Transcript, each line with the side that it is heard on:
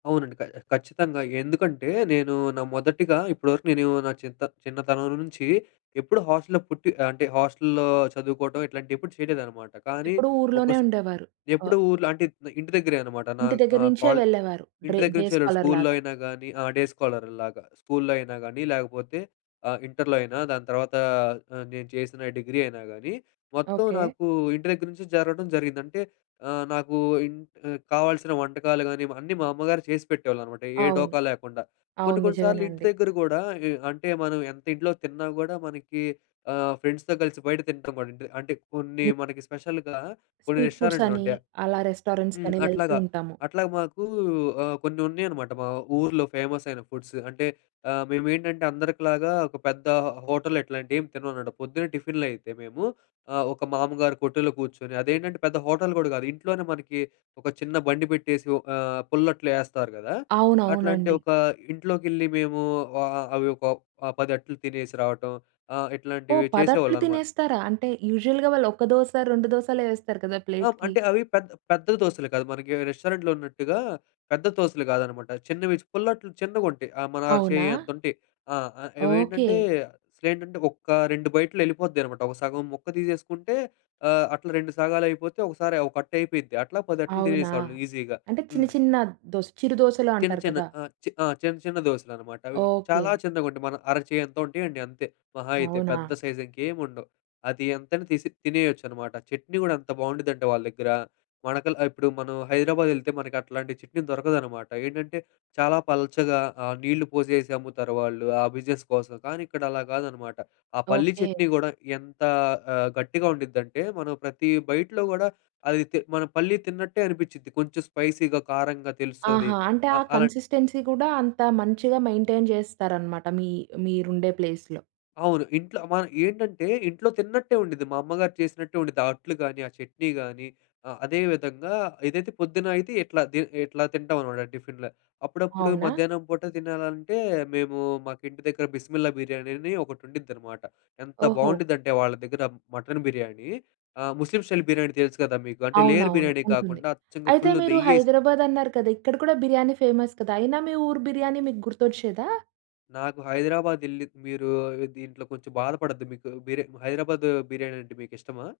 left: అవునండి. క ఖచ్చితంగా ఎందుకంటే నేను నా మొదటిగా ఇప్పటి వరకు నేను నా చిన్నతన్ చిన్నతనం నుంచి ఎప్పుడు హాస్టల్లో పుట్టి అంటే, హాస్టల్లో చదువుకోటం ఇట్లాంటివి ఎప్పుడు చేయలేదనమాట. కానీ
right: ఎప్పుడూ
left: ఒక
right: ఊర్లోనే
left: స
right: ఉండేవారు. అ
left: ఎప్పుడూ ఊర్లో అంటే ఇంటి దగ్గరే అనమాట. నా
right: ఇంటి దగ్గర
left: ఆహ్,
right: నుంచే
left: కాలే
right: వెళ్ళేవారు
left: ఇంటి
right: డ్రే
left: దగ్గర
right: డే
left: నుంచి వెళ్ళుడు.
right: స్కాలర్‌
left: స్కూల్లో
right: లాగా.
left: అయినా గానీ, ఆ! డే స్కాలర్‌ లాగా స్కూల్లో అయినా గానీ, లేకపోతే ఆహ్, ఇంటర్‌లో అయినా దాని తర్వాత ఆహ్, నేను చేసిన డిగ్రీ అయినా గానీ, మొత్తం
right: ఓకే.
left: నాకు ఇంటి దగ్గర నుంచి జరగడం జరిగింది. అంటే ఆహ్, నాకు ఇంట్ కావాల్సిన వంటకాలు గానీ, అన్నీ మా అమ్మగారు చేసి పెట్టేవాళ్ళన్నమాట ఏ
right: అవును.
left: డోకా లేకుండా. కొన్ని
right: అవును.
left: కొన్ని సార్లు ఇంటి
right: నిజమేనండి.
left: దగ్గర గూడా ఏ అంటే మనం ఎంత ఇంట్లో తిన్నా గూడా మనకి ఆహ్, ఫ్రెండ్స్‌తో కలిసి బయట తినటం కూడా ఉంటది. అంటే కొన్ని
right: ని
left: మనకి స్పెషల్‌గా కొన్ని
right: స్ట్రీట్
left: రెస్టారెంట్‌లు
right: ఫుడ్సని,
left: ఉంటాయి.
right: అలా
left: హ్మ్.
right: రెస్టారెంట్స్‌కని వెళ్తూ
left: అట్లాగా,
right: ఉంటాము.
left: అట్లాగా మాకు ఆహ్, కొన్ని ఉన్నయనమాట మా ఊర్లో ఫేమస్ అయిన ఫుడ్స్. అంటే ఆహ్, మేమేంటంటే అందరికి లాగా ఒక పెద్ద హోటల్ ఇట్లాంటివి ఏం తినమనమాట. పొద్దున్నే టిఫిన్‌లు అయితే మేము ఆహ్, ఒక మామ్మగారి కొట్టులో కూర్చొని, అదేంటంటే పెద్ద హోటల్ కూడా గాదు. ఇంట్లోనే మనకి ఒక చిన్న బండి పెట్టేసి ఒక ఆహ్, పుల్లట్లు యేస్తారు గదా! అట్లాంటి
right: అవునవునండి.
left: ఒక ఇంట్లోకి యెళ్లి మేము ఆ ఆ అవొక ఆహ్, పదట్లు తినేసి రావటం, ఆహ్,
right: ఓహ్!
left: ఇట్లాంటివి
right: పదట్లు
left: చేసేవాళ్ళనమాట.
right: తినేస్తారా? అంటే యూజువల్‌గా వాళ్ళు ఒక దోస రెండు దోసలే వేస్తారు కదా!
left: ఆహ్,
right: ప్లేట్‌కి.
left: అంటే అవి పెద్ద, పెద్ద దోసలు కాదు. మనకి రెస్టారెంట్‌లో ఉన్నట్టుగా పెద్ద దోసలు కాదనమాట. చిన్నవి పుల్లట్లు చిన్నగుంటయి. ఆహ్, మన అర
right: అవునా?
left: చెయ్యంత ఉంటాయి. ఆహ్,
right: ఓకే.
left: ఇవేంటంటే అసలేంటంటే ఒక్క 2 బైట్‌లో యెళ్ళిపోద్దన్నమాట. ఒక సగం ముక్క తీసేసుకుంటే ఆహ్, అట్లా రెండు సగాలు అయిపోతే, ఒకసారి ఒకట్టు అయిపోయిద్ది. అట్లా పదట్లు
right: అవునా?
left: తినేసేవాళ్ళము ఈజీగా.
right: అంటే చిన్న
left: హ్మ్.
right: చిన్న దోస్ చిరు దోసలు
left: చిన్న
right: అంటారు
left: చిన్న
right: కదా!
left: ఆహ్, ఆ! చిన్న చిన్న దోసెలనమాట. అవి చాలా
right: ఓకే.
left: చిన్నగా ఉంటాయి. మన అరచేయంత ఉంటాయండి అంతే మహా అయితే.
right: అవునా?
left: పెద్ద సైజు ఇంకేం ఉండవు. అది ఎంతైనా తీసి తినేయొచ్చనమాట. చట్నీ గూడా అంత బావుండిద్దంటే వాళ్ళ దగ్గర, మనకల్ ఇప్పుడు మనం హైదరాబాద్ యెళ్తే మనకట్లాంటి చట్నీ దొరకదనమాట. ఏంటంటే చాలా పల్చగా ఆహ్, నీళ్ళు పోసేసి అమ్ముతారు వాళ్ళు ఆ బిజినెస్ కోసం. కానీ ఇక్కడ అలా గాదనమాట. ఆ పల్లి
right: ఓకే.
left: చట్నీ గూడా ఎంత ఆహ్, గట్టిగా ఉండిద్దంటే మనం ప్రతి బైట్‌లో గూడా అది తి మనం పల్లి తిన్నట్టే అనిపించుద్ది కొంచెం స్పైసీగా, కారంగా తెలుస్తది
right: ఆహా! అంటే ఆ
left: ఆహ్, అలా.
right: కన్సిస్టెన్సీ కూడా అంత మంచిగా మెయిన్‌టైన్ చేస్తారన్నమాట మీ మీరుండే ప్లేస్‌లో.
left: అవును. ఇంట్లో మన ఏంటంటే ఇంట్లో తిన్నట్టే ఉండుద్ది. మా అమ్మగారు చేసినట్టే ఉండుద్ది. ఆ అట్లు గానీ, ఆ చట్నీ గానీ ఆహ్, అదే విధంగా ఇదైతే పొద్దున్న అయితే ఇట్లా ది ఇట్లా తింటామనమాట టిఫిన్‌లు. అప్పుడప్పుడు
right: అవునా?
left: మధ్యాహ్నం పూట తినాలంటే, మేము మాకింటి దగ్గర బిస్మిల్లా బిర్యానీ అని ఒకటి ఉండిద్దనమాట. ఎంత
right: ఓహో!
left: బావుండిద్దంటే వాళ్ళ దగ్గర మటన్ బిర్యానీ ఆహ్, ముస్లిం స్టైల్ బిర్యానీ తెలుసు గదా! మీకు అంటే లేయర్
right: అవునవును
left: బిర్యానీ
right: ఉంటుంది.
left: కాకుండా అచ్చంగా
right: అయితే
left: ఫుల్లు
right: మీరు
left: నెయ్యేసి
right: హైదరాబాద్ అన్నారు కదా! ఇక్కడ కూడా బిర్యానీ ఫేమస్ కదా! అయినా మీ ఊరు బిర్యానీ మీకు గుర్తొచ్చేదా?
left: నాకు హైదరాబాద్ యెళ్లి మీరు దీంట్లో కొంచెం బాధపడొద్దు, మీకు బిర్ హైదరాబాదు బిర్యానీ అంటే మీకిష్టమా?